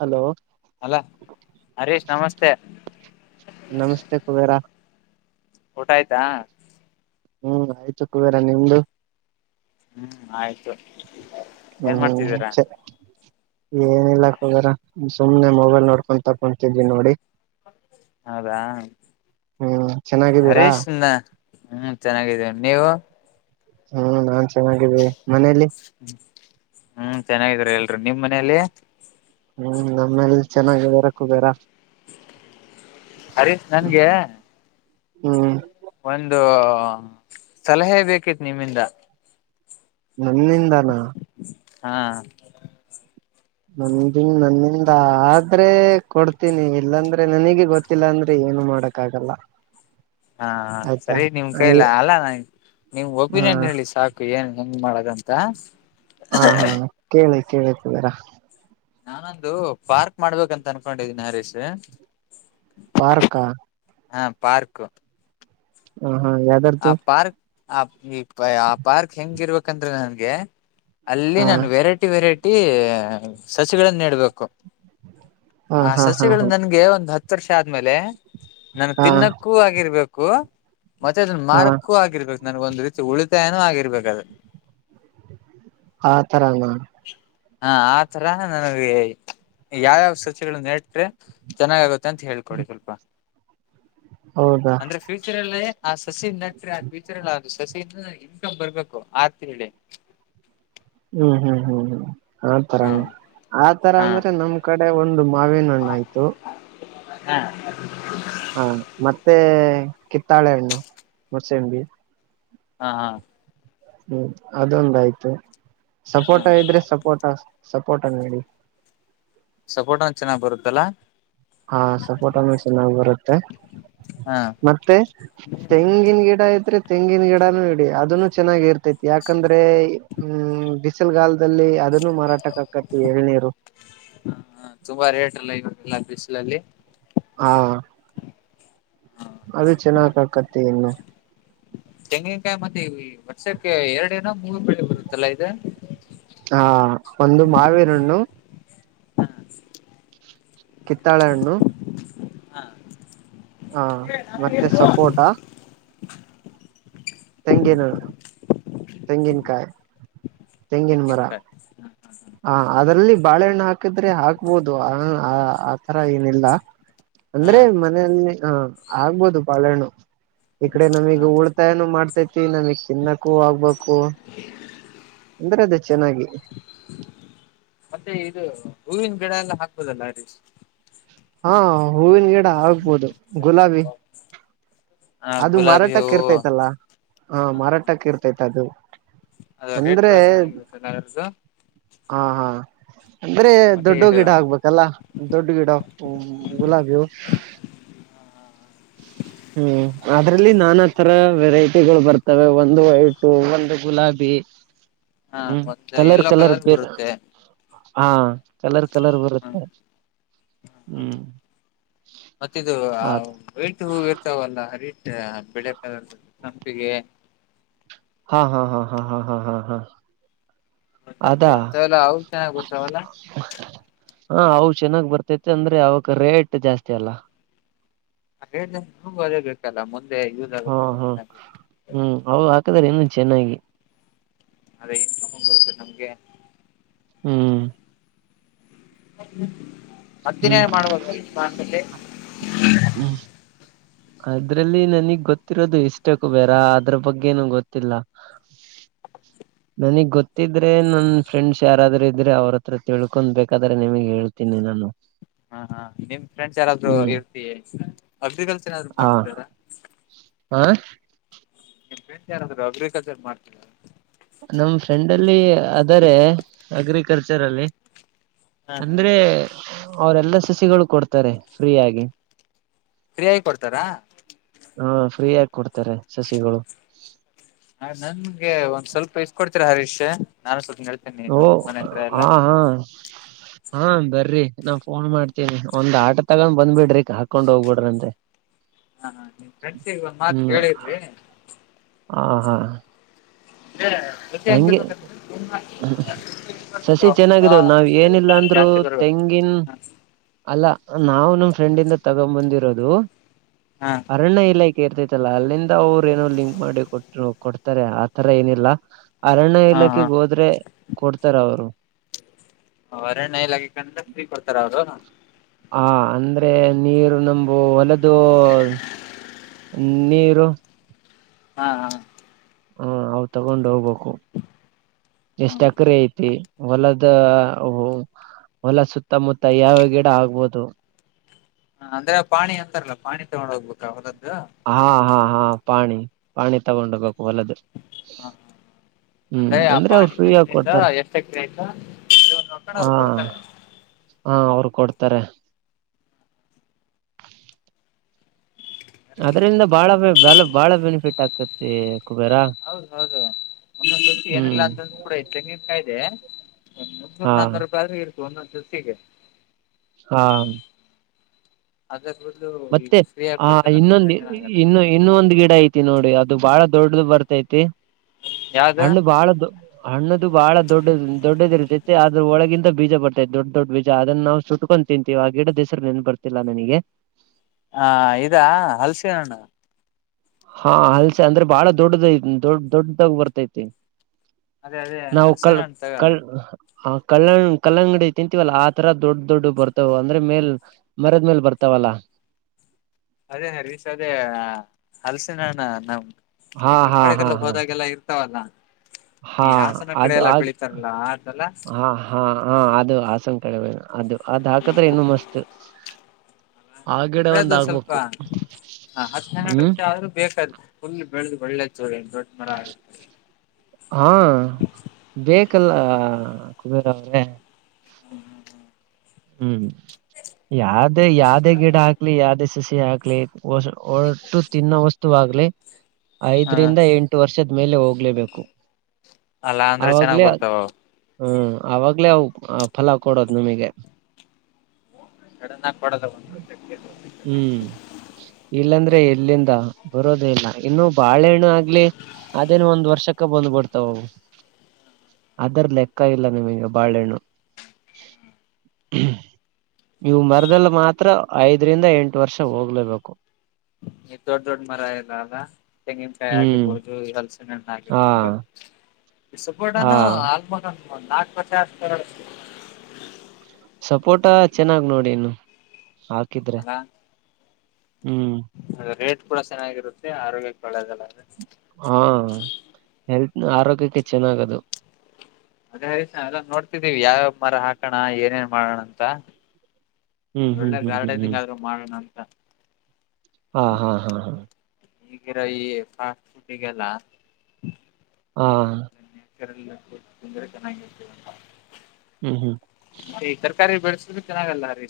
Hello ಅಲ್ಲಾ ಹರೀಶ್ ನಮಸ್ತೆ ನಮಸ್ತೆ ಕುಬೇರ. ಊಟ ಆಯ್ತಾ? ಹು ಆಯ್ತು ಕುಬೇರ, ನಿಂದು? ಆಯ್ತು, ಏನ್ ಹ್ಮ್ ಮಾಡ್ತಿದಿರಾ? ಏನಿಲ್ಲ ಕುಬೇರ ಸುಮ್ನೆ ಮೊಬೈಲ್ ನೋಡ್ಕೋತಾ ಕೂತಿದಿನಿ ನೋಡಿ. ಹೌದಾ, ಹ್ಮ್ ಚೆನ್ನಾಗಿದ್ದೀರಾ ಹರೀಶ್ ಚೆನಾಗಿದಿವಿ, ನೀವು? [inaudible] ನಾ ಚೆನ್- ಚೆನ್ನಾಗಿದಿನಿ, ಮನೆಲಿ ಹಾ ಚೆನ್ನಾಗಿದಾರೆ ಎಲ್ರೂ. ನಿಮ್ ಮನೇಲಿ? ಹ್ಮ್ ನಮ್ಮನೇಲ್ ಚೆನ್ನಾಗಿದಾರ ಕುಬೇರ. ಹರೀಶ್ ನನ್ಗೆ.. [unintelligible] ಹ್ಮ್ ಒಂದು ಸಲಹೆ ಬೇಕಿತ್ತು ನಿಮ್ಮಿಂದ ನನ್ನಿಂದಾನ ಹಾ ನಮನ್ ನನ್ನಿಂದ ಆದ್ರೆ ಕೊಡ್ತೀನಿ ಇಲ್ಲಾಂದ್ರೆ ನನಗ ಗೊತ್ತಿಲ್ಲ ಅಂದ್ರಿ ಏನು ಮಾಡಕ್ ಆಗಲ್ಲ ಹಾ ಆಯ್ತಾ ಸರಿ ನಿಮ್ ಕೈಲ ಅಲ್ಲ ನಾ ನಿಮ್ ಹಾ ಒಪಿನಿಯನ್ ಹೇಳಿ ಸಾಕು ಏನ್ ಹೆಂಗ್ ಮಾಡದಂತ ಹಾ ಹಾ ಕೇಳಿ ಕೇಳ್ಬೇಕ ಬರ ನಾನಂದು ಪಾರ್ಕ್ ಮಾಡ್ಬೇಕಂತ ಅನ್ಕೊಂಡಿದೀನಿ ಹರೀಶ್ ಪಾರ್ಕ ಹಾ ಪಾರ್ಕ್ ಹ ಹಾ ಯ್ದಾರ್ತು ಆ ಪಾರ್ಕ್ ಆ ಈ ಆ ಪಾರ್ಕ್ ಹೆಂಗಿರ್ಬೇಕಂದ್ರೆ ನನ್ಗೆ ಅಲ್ಲಿ ಹಾ ನಾನು ವೆರೈಟಿ ವೆರೈಟಿ ಸಸಿಗಳನ್ನ ನೆಡ್ಬೇಕು ಹಾ ಆ ಹಾ ಹಾ ಸಸಿಗಳು ಹಾ ನನ್ಗೆ ಒಂದು್ ಹತ್ತು ಹತ್ತ ವರ್ಷ ಆದ್ಮೇಲೆ ನನ್ು ಹಾ ತಿನ್ನಕ್ಕೂ ಆಗಿರ್ಬೇಕು ಮತ್ತ ಹಾ ಮಾರ್ಕು ಆಗಿರ್ಬೇಕು ನನ್ಗೊಂದ್ ರೀತಿ ಉಳಿತಾಯಏನೂ ಆಗಿರ್ಬೇಕ ಅದ ಹಾ ತರಾಮ ಹಾ ಆ ತರ ನನಗೆ ಯಾವ್ಯಾವ ಸಸಿಗಳ ನೆಟ್ರೆ ಚೆನ್ನಾಗ ಆಗುತ್ತೆ ಅಂತ ತ ಹೇಳ್ಕೊಡಿ ಸ್ವಲ್ಪ ಹೌದಾ ಅಂದ್ರೆ ಫ್ಯೂಚರ್ ಅಲ್ಲಿ ಹಾ [inaudible] ವಿಚಾರಲ ಸಸಿಯಿಂದ ಇನ್ಕಮ್ ಬರ್ಬೇಕು ಆರ್ ತಿಳ್ಳಿ ಹ್ಮ್ ಹ್ಮ್ ಹ್ಮ್ ಹ್ಮ್ ಆತರ ಹ್ಮ ಆತರ ಹಾ ಅಂದ್ರೆ ನಮ್ ಕಡೆ ಒಂದು ಮಾವಿನ ಹಣ್ಣ ಆಯ್ತು ಹಾ ಹಾ ಮತ್ತೆ ಕಿತ್ತಾಳೆಹಣ್ಣು ಮುಸಂಬಿ ಹಾ ಹಾ ಹ್ಮ್ ಅದೊಂದಯ್ತು ಹಾ ಸಪೋರ್ಟ ಇದ್ರೆ ಸಪೋರ್ಟ ಸಪೋರ್ಟ ನಡಿ ಸಪೋರ್ಟ್ಂದ ಚೆನ್ನಾಗಿ್ ಬರುತ್ತಲ್ಲ ಹಾ ಸಪೋಟ ಚೆನ್ನಾಗಿ ಬರುತ್ತೆ ಹಾ ಮತ್ತೆ ತೆಂಗಿನ ಗಿಡ ೆ ತೆಂಗಿನ ಗಿಡನುೂ ಇಡಿ ಅದನ್ನು ಚೆನ್ನಾಗಿ ಇರ್ತೈತಿ ಯಾಕಂದ್ರೆ ಹ್ಮ್ ಬಿಸಿಲುಗಾಲದಲ್ಲಿ ಇನು ಮಾರಾಟ ಕಕತಿ ಏಳ್ನೀರು ನ ಬಿಸಲಲ್ಲಿ ಹಾ ಹ ಅದು ಚೆನ್ನಾಗಾಗಿ ತೆಂಗಿನಕಾಯಿ ಆಕತ್ತ ಇನ್ನು ತೆಂಗಿನಕಾಯಿ ಮತ್ತೆ ವರ್ಷಕ್ಕೆ ಎರಡಿನ ಮೂಗ ಬೆಳೆ ಬರುತ್ತಲ್ಲಾ ಇ ಹಾ ಒಂದು ಮಾವೇರುಣ್ಣು ಹಾ ಕಿತ್ತಾಳೆ ಹಣ್ಣು ಹಾ ಹಾ ಮತ್ತೆ ಸಫೋಟಾ ತೆಂಗಿನ ತೆಂಗಿನಕಾಯಿ ತೆಂಗಿನ ಮರ ತಂಗಂತ ಹ ಬಾಳೆಹಣ್ಣ ಹಾಕಿದ್ರೆ ಹಾಕ್ಬೋದು ಆ ಆತರ ಏನಿಲ್ಲ ಹಾ ಅಂದ್ರೆ ಮನೆಯಲ್ಲಿ ಹ ಆಗ್ಬೋದು ಪಳೆಣು ಈಕಡೆ ಹಾ ನಮಗ್ ಉಳ್ತಾ ಏನ ಮಾಡ್ತ ೈತಿ ನಮಗ್ ಚಿನ್ನಕ್ಕೂ ಆಗ್ಬು ಹ ಅಂದ್ರೆ ಅದೇ ಚೆನ್ನಾಗಿ ಮತ್ತೆ ಇದು ಹೂವಿನ ಗಿಡ ಎಲ್ಲ ಹಾಕ್ಬೋದಲ್ಲ ಅ ರೀ ಹಾ ಹೂಿನ ಎ ಆಗ್ಬೋದು ಗುಲಾಬಿ ಹ ಅದು ಗುಲಾಬಿ ಮಾರಾಟಕ್ಕ ಹೂವು ಇರ್ತೈತಲ್ಲಾ ಹಾ ಮಾರಾಟಕ್ಕ ಇರ್ತೈತಿ ಅದು ಅದ ರೇಟ್ ಅಂದ್ರೆ ಕೂಡ ಚೆನ್ನಾಗಿರುತ್ತಾರ್ದ ಹಾ ಹಾ ಅಂದ್ರೆ ದೊಡ್ಡ ಇದು ಗಿಡ ಆಗ್ಬೇಕಲ್ಲ ದೊಡ್ಡ ಗಿಡ ಗುಲಾಬಿ ಹ್ಮ್ ಅದ್ರಲ್ಲಿ ನಾನಾ ತರ ವೆರೈಟಿಗಳು ಬರ್ತವೆ ಒಂದು ವೈಟು ಒಂದು ಗುಲಾಬಿ ಹಾ ಒಂದು ಎಲ್ಲೋ ಕಲರ್ ಬರುತ್ತೆ ಹಾ ಕಲರ್ ಕಲರ್ ಹ್ಮ್ ಬರುತ್ತೆ ಹ್ಮ್ ಆತ ಹೂೋಗಿರ್ತಾವಲ್ಲ ಅರಿ ಆ ಪಿಡಾಕರಿನ ತಂಪಿಗೆ ಹಾ ಹಾ ಹಾ ಹಾ ಹಾ ಹಾ ಹಾ ಹಾ ಅದಾ ಅಂತಾವೆಲ್ಲ ಹೌಖ್ಯ ಬಿಡ್ತಾವಲ್ಲ ಹಾ ಅವು ಚೆನ್ನಾಗಿ ಬರತೈತೆ ಅಂದ್ರೆ ಅವುಕ ರೇಟ್ ಜಾಸ್ತಿ ಅಲ್ಲ ಅಡೆಕ್ಗೆ ಅವ್ರೇಬೇಕಲ್ಲ ಒಹ್ ಒಹ್ ಹ್ಮ್ ಅವ್ರು ಹಾಕಿದರೂ ಇನ್ನೂ ಚೆನ್ನಾಗಿ ಅದೇ ಏನ್ ಕಮ್ಮಗ ಬರುತ್ತೆ ನಮಗೆ. ಹ್ಮ್ [inaudible] ಹತ್ತಿನೆ ಹ್ಮ್ ಮಾಡಬಾರದು ನಿಮ್ಮ ಕಾಲದಲ್ಲಿ ಹ್ಮ್ ಅದ್ರಲ್ಲಿ ನಂಗೆ ಗೊತ್ತಿರೋದು ಇಷ್ಟೇ ಕುಬೇರ ಅದರ ಬಗ್ಗೆನು ಗೊತ್ತೊಲ್ಲಾ. ನಂಗೆ ಗೊತ್ತಿದ್ರೆ ನನ್ ಫ್ರೆಂಡ್ಸ್ ಯಾರಾದ್ರೂ ಇದ್ರೆ ಅವ್ರ ಹತ್ರ ಕೇಳ್ಕೊಂಡು ಬೇಕಾದ್ರೆ ನಿಮಗೆ ಹೇಳ್ತಿನಿ ನಾನು. ಹಾ ಹಾ ನಿಮ್ ಫ್ರೆಂಡ್ಸ್ ಯಾರಾದ್ರೂ ಹ್ಮ್ ಎಂಪಿ [unintelligible] ಏನಾದ್ರು ಮಾಡ್ತಿದೀರಾ. ಹಾ ನಿಮ್ ಫ್ರೆಂಡ್ಸ್ ಯಾರಾದ್ರೂ ಅಗ್ರಿಕಲ್ಚರ್ ಮಾಡ್ತಿದ್ ನಮ್ ಫ್ರೆಂಡ್ ಅಲ್ಲಿ ಅದರೆ ಅಗ್ರಿಕಲ್ಚರ್ ಅಲ್ಲಿ ಹಾ ಹಾ ಅಂದ್ರೆ... ! ಅವರೆಲ್ಲ ಸಸಿಗಳು ಕೊಡ್ತಾರೆ ಫ್ರೀಯಾಗಿ. ಪ್ರಿಯಾಗ್ ಕೊಡ್ತಾರಾ. ಹೂ ಫ್ರೀ ಆಗಿ ಕೊಡ್ತಾರೆ ಸಸಿಗಳು. ನನ್ ನಂಗೆ ಒನ್ಸ್ವಲ್ಪ ಇಸ್ಕೊಡ್ತೀರಾ [unintelligible] ನಾನು ಸ್ವಲ್ಪ ಹೇಳ್ತೇನಿ ನಮ್ ಓಹ್ ಮನೆ ಹತ್ರ ಹಾ ಎಲ್ಲಾ - ಹಾ ಹಾ ಬರ್ರಿ ನಾ ಫೋನ್ ಮಾಡ್ತೀನಿ ಒಂದು ಆಟೋ ತಗನ್ ಬಂದ್ಬಿಡ್ರಿ ಇಕ್ ಹಾಕೊಂಡು ಹೋಗ್ಬಿಡ್ರಿ ಅಂತೇ. ನಿಮ್ ಫ್ರೆಂಡ್ಸಗ್ ಒಂದು ಮಾತು ಕೇಳಿರಿ. ಹಾ - ಹಾ ಹಂಗೆ ಸಸಿ ಚೆನ್ನಾಗಿದಾವ ನಾವ್ ಏನಿಲ್ಲ ಅಂದ್ರು [unintelligible] ನಾವುನು ಫ್ರೆಂಡ್ಯಿಂದ ತಗನ್ ಬಂದಿರೋದು. [unintelligible] ಹಾ ಅರಣ್ಯ ಇಲಾಖೆ [unintelligible] ಅಲ್ಲಿಂದ ಹೋಗ್ ಏನೋ ಲಿಂಕ್ ಮಾಡಿ ಕೊಟ್ರು ಕೊಡ್ತಾರೆ ಆತರ ಏನಿಲ್ಲ. ಅರಣ್ಯ ಹಾ ಹಾ ಇಲಾಖೆಗೆ ಹೋದ್ರೆ ಕೊಡ್ತಾರೆ ಅವ್ರು. ಒಹ್ ಅರಣ್ಯ ಇಲಾಖೆಗೆ ಕಂಡ್ರೆ ಫ್ರೀ ಕೊಡ್ತಾರಾ ಅವ್ರು ಹಾ ಅಂದ್ರೆ ನೀರು ನಂಬು ಹೊಲದು... ನ್ನೀರು ಹಾ ಹಾ ಹ್ಮ್ ಅವು ತಗೊಂಡು ಹೋಗ್ಬೇಕು. ಹೊ ಹ ಎಷ್ಟ್ ಎಕ್ರೆ ಐತಿ. ಹೊಲದ ಹೊ ಹೊಲ ಸುತ್ತ ಮುತ್ತಾ ಯಾವ್ಯಾವ ಗಿಡ ಆಗ್ಬೋದು. ಹ್ ಅಂದ್ರೆ ಪಾನಿ ಅಂತಾರಲ್ಲ ಪಾನಿ ತಗೊಂಡು ಹೋಗ್ಬೇಕ. [unintelligible] ಆ ಅಹ್ ಹಾ ಪಾನಿ ಪಾನಿ ತಗೋ. [unintelligible] ಹೊಲದ್ ಹ ಹ್ಮ್ ಆ ಅಂದ್ರೆ ಅವ್ರ್ ಪಾಣಿ ಫ್ರೀ ಆಗ್ ಎಷ್ಟರಿಂದ ಕೊಡ್ತಾರೆ. ಎಷ್ಟ ಎಕರೆ ಆಯ್ತು ಅದು ಒಂದು ರೊಕ್ಕಡ ಅವ್ರು ಹಾಮ್ ಕೊಡ್ತಾರೆ ಆಮ್ ಕೊಡ್ತಾರೆ. ಅದ್ರಿಂದ ಬಾಳ ಬ್ ಬಾಳ ಬಾಳ ಬೆನಿಫಿಟ್ ಆಗ್ತೈತಿ. ಹೌದ್ ಹೌದು [inaudible] ಏನಿಲ್ಲ ಹ್ಮ್ ಅಂದ್ರು ತೆಂಗಿನ ಕಾಯ್ಗೆ ಮುನ್ನೂರು ಹಾ ನಾನೂರು ರುಪಾಯ್ [unintelligible] [unintelligible] ಹ್ಹಾ ದ ಮತ್ತೆ ಹ್ಹಾ ಇನ್ನೊಂದು ಇ-ಇ-ಇ ತಿನ್ನಂಗಲ್ಲ ಇನ್ನು ಇನ್ನೂ ಒಂದು ಗಿಡ ಐತಿ ನೋಡಿ ಅದು ಬಾಳ ದೊಡ್ಡದು ಬರತೈತಿ. ಯಾವ್ದ ಹಣ್ ಬಾಳ ಅಣ್ಣದು ಬಾಳ ದೊಡ್ಡದ್ ದೊಡ್ದಿರು ಅದ್ರ್ ಒಳಗಿಂದ ಬೀಜ ಬರುತ್ತೆ ದೊಡ್ ದೊಡ್ ಬೀಜ. ಅದನ್ ನಾವ್ ಸುತ್ಕೊಂಡ್ ತಿಂತೀವಿ ಅದ್ರ್ ಗಿಡದ್ ಹೆಸ್ರ್ ನೆನಪ್ ಬರ್ತಿಲ್ಲ ನನಿಗೆ. ಹ್ಹಾ ಇದಾ ಹಲಸೆ ಹಣ್ಣು. ಹ್ಹಾ ಹಾಲ್ಸೆ ಅಂದ್ರೆ ಬಾಳ ದೊಡ್ದ್ ದೊ-ದೊ-ದೊ ದೊಡ್ದಾಗಿ [unintelligible] ಅದೆ ಅದೇ ಹಲ್ಸೇ ಹಣ್ಣ್ [unintelligible] ಹ್ಹಾ ಕಲ್ಲಂಗ್ ಕಲ್ಲಂಗಡಿ ತಿಂತಿವಲ್ಲ ಆತರ ದೊಡ್ಡ ದೊಡ್ಡ ಬರ್ತವ್ ಅಂದ್ರೆ ಮೇಲ್ ಮರದ್ ಮೇಲ್ ಬರ್ತಾವಲ್ಲ ಅದೇನೇ [unintelligible] ಹಲಸಿನನ್ ನಾಮ್ ಹಾ ಈ [unintelligible] ಹೋದಾಗೆಲ್ಲ ಅವೆಲ್ಲ ಹ್ಹಾ ಅದ್ ಅದ್ ಆತಲ್ಲ ಹಾ ಹ್ಹಾ ಅದ್ ಅದು [unintelligible] ಇದು ಅದ್ ಹಾಕ್ದ್ರೆ ಏನೋ ಮಸ್ತ್ ಆ ಗಿಡ ರಿ ಅದ್ ಒಂದ್ ಸ್ವಲ್ಪ ಆಗ್ಬೇಕು ಹ್ಮ್ ಹ್ [inaudible] ಬೆಳೆದ್ ಒಳ್ಳೆ [unintelligible] ದೊಡ್ ಮರ [inaudible] ಹಾ ಬೇಕದು ಹ್ ಹಾಕ್ಬೇಕಾದ್ರೆ [unintelligible] ಹ್ಮ್ ಯಾಕ್ ಅದೇ ಯಾವ್ದೆ ಗಿಡ ಆಗ್ಲಿ ಯಾವ್ದೆ ಸಸಿ ಆಗ್ ಕ್ಲಿಕ್ ಒಶು ಒಟ್ಟು ತಿನ್ನೋ ತ್ತುವಾಗಲಿ ಹ ಐದರಿಂದ ಎಂಟು ವರ್ಷದ್ ಮೇಲೆ ಹೋಗಲೇಬೇಕು ಅಲ್ಲಾ ಅಂದ್ರೆ ಚೆನ್ನಾಗಿ ಬರ್ತಾ ಅವು ಹೂ ಅವಾಗ್ಲೇ ಫಲ ಕೊಡುವುದು ನಮಗೆ ಸಡನ್ ಆಗಿ ಕೊಡೋದ ಒಂದ್ ವರ್ಷಕ್ಕೆ ಹೂ ಇಲ್ಲಾಂದ್ರೆ ಎಲ್ಲಿಂದ ಬರೋದೇ ಇಲ್ಲ ಇನ್ನು ಬಾಳೆಹಣ್ಣು ಆಗಲಿ ಅದೇನು ಒಂದು ವರ್ಷಕ್ಕ ಬಂದ್ ಬಿಡ್ತವು ಅದರ ಲೆಕ್ಕ ಇಲ್ಲ ಬಾಳೆಹಣ್ಣು ಯು ಮರದಲ್ಲಿ ಮಾತ್ರ ಐದರಿಂದ ಎಂಟು ವರ್ಷ ಹೋಗಲೇಬೇಕು ದೊಡ್ಡ ದೊಡ್ಡ ಮರ ಅದಾ ತೆಂಗಿನಕಾಯಿ ಹ್ಮ್ ಆಗಿರಬಹುದು ಇಲ್ಲ ಹಲಸಿನ ಹಣ್ಣು ಹಾ ಆಗಿರಬಹುದು ಹಾ ಸಪೋಟನ್ನು ಅಲ್ಪಾಕ ನಾಲ್ಕು ವರ್ಷ ಆಯ್ತು ಫೋಟೋ ಚೆನ್ನಾಗಿ ನೋಡಿ ಇನ್ನು ಹಾಕಿದ್ರೆ ಅಲ್ಲಾ ಹ್ಮ್ ರೇಟ್ ಕೂಡ ಚೆನ್ನಾಗಿರುತ್ತೆ ಆರೋಗ್ಯಕ್ಕೆ ಒಳ್ಳೆದಲ್ಲ ಹಾ ಹೆಲ್ತ್ ಆರೋಗ್ಯಕ್ಕೆ ಚೆನ್ನಾಗದು ಅದೇ ಹರಿಷ ಎಲ್ಲ ನೋಡ್ತಿದ್ದೀವಿ ಯಾವ್ಯಾವ ಮರ ಹಾಕೋಣ ಏನೇನ್ ಮಾಡೋಣ ಅಂತ ಹ್ಮ್ ಅಂದ ಹ್ಮ್ ಒಳ್ಳೆ ಹ್ಮ್ ಹ್ಮ್ ಗಾರ್ಡನಿಂಗ್ ಹ್ಮ್ ಆದ್ರರು ಮಾಡೋಣ ನಾನು ಹ ಹಾ ಹಾ ಹಾ ಹಾ ಈಗಿರ ಈ ಫಾಸ್ಟ್ ಫುಡ್ಗೆಲ್ಲ ಹಾ ಕೆರಂದರೆ ಚೆನ್ನ ಹ್ಮ್ ಹ್ಮ್ ಈ ತರಕಾರಿ ಬೆಳ ಚೆನ್ನಾಗಲ್ಲ ರೀ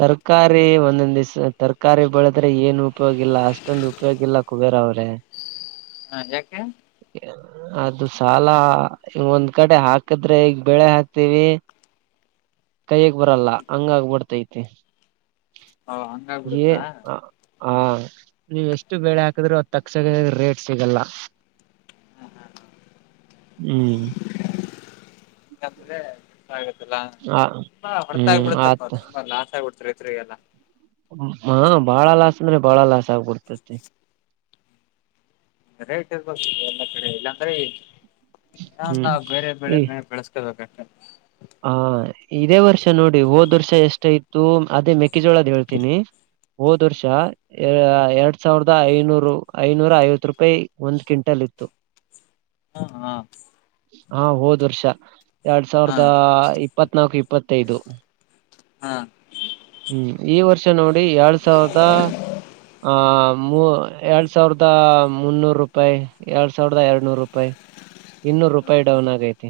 ತರಕಾರಿ ಒಂದ ಿಸ್ ತರಕಾರಿ ಬೆಳದ್ರೆ ಏನು ಉಪಯೋಗಿಲ್ಲ ಅಷ್ಟೊಂದು ಉಪಯೋಗಿಲ್ಲ ಕುಬೇರ ಅವ್ರೆ ಹ ಯಾಕೆ ಅದು ಸಾಲ ಈಗ ಒಂದ್ ಕಡೆ ಹಾಕಿದ್ರೆ ಈಗ ಬೆಳೆ ಹಾಕ್ತೀವಿ ಕೈಗೆ ಬರಲ್ಲ ಹಂಗ ಆಗ್ಬಿಡ್ತೈತಿ ಕ ಹ ಹಂಗಾಗಿಬಿಡತ್ತಾ ಹಾ ನೀವ ಎಷ್ಟು ಬೆಳೆ ಹಾಕದ್ರರು ತಕ್ಷಣ ರೇಟ್ ಸಿಗಲ್ಲ ಹ ಹ ಹ್ಮ್ ಕಂದ್ರೆ ಆ ಆ ಹಾ ಹೊರತ ಹ್ಮ್ ಆಗ್ಬಿಡುತ್ತಪ್ಪ ತುಂಬಾ ಲಾಸ್ ಆಗ್ಬಿಡ ಚತ್ರಿತ್ರರೆೆಯ ಎಲ್ಲ ಹು ಹೂ ಬಾಳ ಲಾಸ ಆದ್ರಿ. ಬಾಳ ಲಾಸ್ ಆಗ್ಬಿಡ್ತತಿ ಕರೆಕ್ಟ್ ಇರ್ಬೇಕು ಎಲ್ಲಾ ಕಡೆ ಇಲ್ಲ ಅಂದ್ರೆ ಎ ಹ್ಮ್ ಶಾನಬಾಗ್ ಬೇರೆ ಬೆಳೆ ಈ ಬೆ ಬೆಳೆಸಕಳ್ಬೇಕ್ [unintelligible] ಆ ಇದೆ ವರ್ಷ ನೋಡಿ ಹೋದ ವರ್ಷ ಎಸ್ಟ್ ಇತ್ತ ಅದೇ ಮೇ ಕ್ಕೆ ಜೋಳದ ಹೇಳ್ತೀನಿ. ಹೋದ ವರ್ಷ ಎ ಎರಡು ಸಾವಿರದ ಐದನೂರ ಐನೂರ ಐವತ್ತು ರೂಪೇ ಒಂದ ಕಿವಂಟಲ್ ಇತ್ತು. ಹ ಹಾ ಆ ಹೋದ ವರ್ಷ ಎರಡಸಾ ಹಾ ದ ಇಪತ್ತನಾಲ್ಕು ಇಪತ್ತಐದು ಹಾ ಹು ಇ ವರ್ಷ ಚನೌನ ಮೇ ಎರಡಸಾವಿರದ ಆ ಮು ಎರಡ ಸಾವಿರದ ಮುನೂರ ರೂಪಾಯಿ ಎರಡ ಸಾವಿರದ ಎರಡುನೂರ ರುಪಾಯಿ ಇನ್ನೂರ ರುಪಾಯಿ ಡೌನ ಆಗೈತಿ.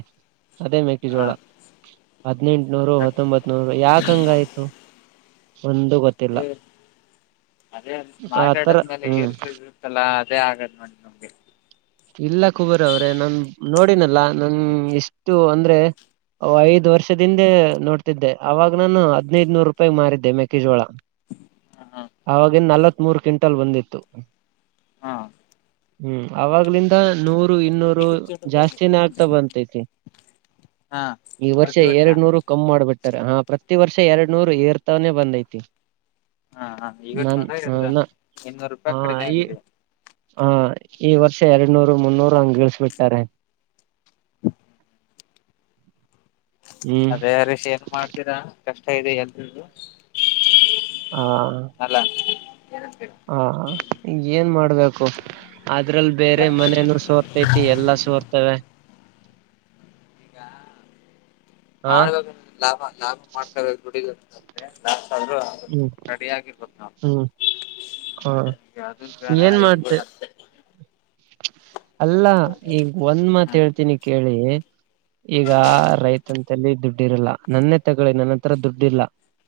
ಅದೇ ಹಾ ಮೆಕ್ಕೆಜೋಳ. ಹದಿನೆಂಟುನೂರು ಹತ್ತೊಂಬತ್ತುನೂರು ಯಾಕೆ ಹಂಗಾಯ್ತು. ಒಂದು ಗೊತ್ತಿಲ್ಲಾ ಅದೇ ಮಾರ್ಕೆಟ್ ಅತರ ಅಂದ್ಮೇಲೆ ಹು ಏರ್ಸ ಇರುತ್ತಲ್ಲ ಅದೇ ಆಗದ್ ನೋಡಿ ನಮ್ಗೆ ಇಲ್ಲ ಕುಬೇರ ಅವರೇ ನನ್ ನೋಡಿನಿ ಅಲ್ಲ ನನ್ ಎಷ್ಟು ಅಂದ್ರೆ ಅವ ಐದು ವರ್ಷದ ಹಿಂದೆ ನೋಡ್ತ ಇದ್ದೆ ಅವಾಗ ನಾನು ಹದಿನ್ಯದು ರೂಪಾಯಿಗೆ ಮಾರಿದೆ ಮೆಕ್ಕೆಜೋಳ ಹ ಹಾ ಅವಾಗಿಂದ ನಲವತ್ತಮೂರ ಕ್ವಿಟಲ್ ಬಂದಿತ ಹಾ ಹು ಅವಾಗಲಿಂದ ನೂ ರು ಇನ್ನೂರು ಜಾಸ್ತಿನಾ ಆಗ್ತಾ ಬಂತಯತಿ. ಇ ವರ್ಷ ಎರಡನೂರ ಕಮ ಮಾಡ ಬಿಟ ಟ್ಟರ ಹಾ ಪ್ರತಿ ವರ್ಷ ಎರಡನೂರ ಎರತಾನೆ ಬಂದ್ಯತಿ. ಹ ಹಾ ಇವತ್ತ ಅದೆ ಗೆದದ ನ ಇನೂರು ರೂಪಾಯಿ ಕಡಿಮೆ ಆಗಿದೆ. ಇ ವರ್ಷ ಎರಡನ್ನೂರು ಮುನ್ನೂರು ಹಂಗ ಇಳಸ ಬಿಟ್ಟರೆ. ಅದೆ ಯಾರಿಗ ಶೇರ್ ಮಾಡ್ತೀರಾ. ಕಷ್ಟ ಇದೆ ಎಂತದು. ಹಾ ಅಲ್ಲ ಏನಂತೀರಾ ಹಾ ಏನ ಮಾ ಮಾಡಬೇಕು. ಅದರ ಈಗ ಬೇರೆ ಮನೇನು ಸೋರತಯ್ತಿ ಎಲ್ಲ ಸೊರತವೆ. ಈಗ ಹಾ ಮಾಡ್ಬೇಕ ಅಂದ್ರೆ ಲಾಬ ಲಾಬ ಮಾಡ್ಕಬೇಕ್ ದುಡ್ಡಿ ಗಾ ಮತ್ತೆಏನ್ಲ ಸಾಬ್ರು ಹ್ಮ್ ರೆಡಿ ಆಗಿರ್ಬೇಕು ನಾವ ಹ್ಮ್ ಹಾ ಅದದ ಬೇಡ ಏನ್ ಇದ ಮಾಡ್ತೆ ಅಂತ ಇರ. ನಾನು ಒಂದು ಹ್ಮ ಮಾತು ಹೇಳುವುದಿಲ್ಲ. ಈಗ ಅದನ್ನೇ ತೆಗೆದುಕೊಳ್ಳಿ, ಮೊದಲು ನನ್ನ ಬಳಿಯೂ ಹಣವಿಲ್ಲ,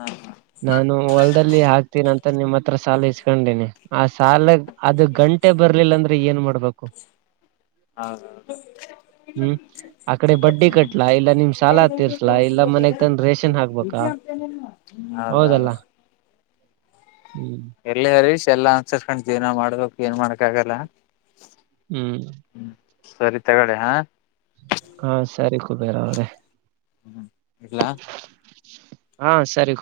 ಹಾ ಹಾ ಬಳಿಯೂ ಹಣವಿಲ್ಲ, ನಾನು ಕೃಷಿ ಕೆಲಸ ಮಾಡುತ್ತಿರುವಂತೆ ಹಣವನ್ನು ತೆಗೆದುಕೊಂಡಿದ್ದೇನೆ. ನಾನು ಹಿಂತಿರುಗಿಸಲಿಲ್ಲ ಅಂದ್ರೆ ನಾನು ಏನು ಮಾಡಬೇಕು ಹಾ ನಾನು ಬಡ್ಡಿ ಕಟ್ಟಬಹುದು ಅಥವಾ ನಿಮಗೆ ಹಣ ನೀಡಬಹುದು. ಹಾಕ್ಬೇಕಾ ಹಾಹಾ ಹೌದಲ್ಲ ಹ್ಮ್ ನಾವು ಎಲ್ಲವನ್ನೂ ಸ್ವೀಕರಿಸಬೇಕು ಮತ್ತು ನಮ್ಮ ಜೀವನವನ್ನು ಓದಬೇಕು. ಹ್ಮ್ ಸರಿ ನಾನು ಹೊರಡುತ್ತಿದ್ದೇನೆ. ಹಾ ಸರಿ ಸಾರಿ ಎರ್ಲಾ ಹಾ ಸೀರೆ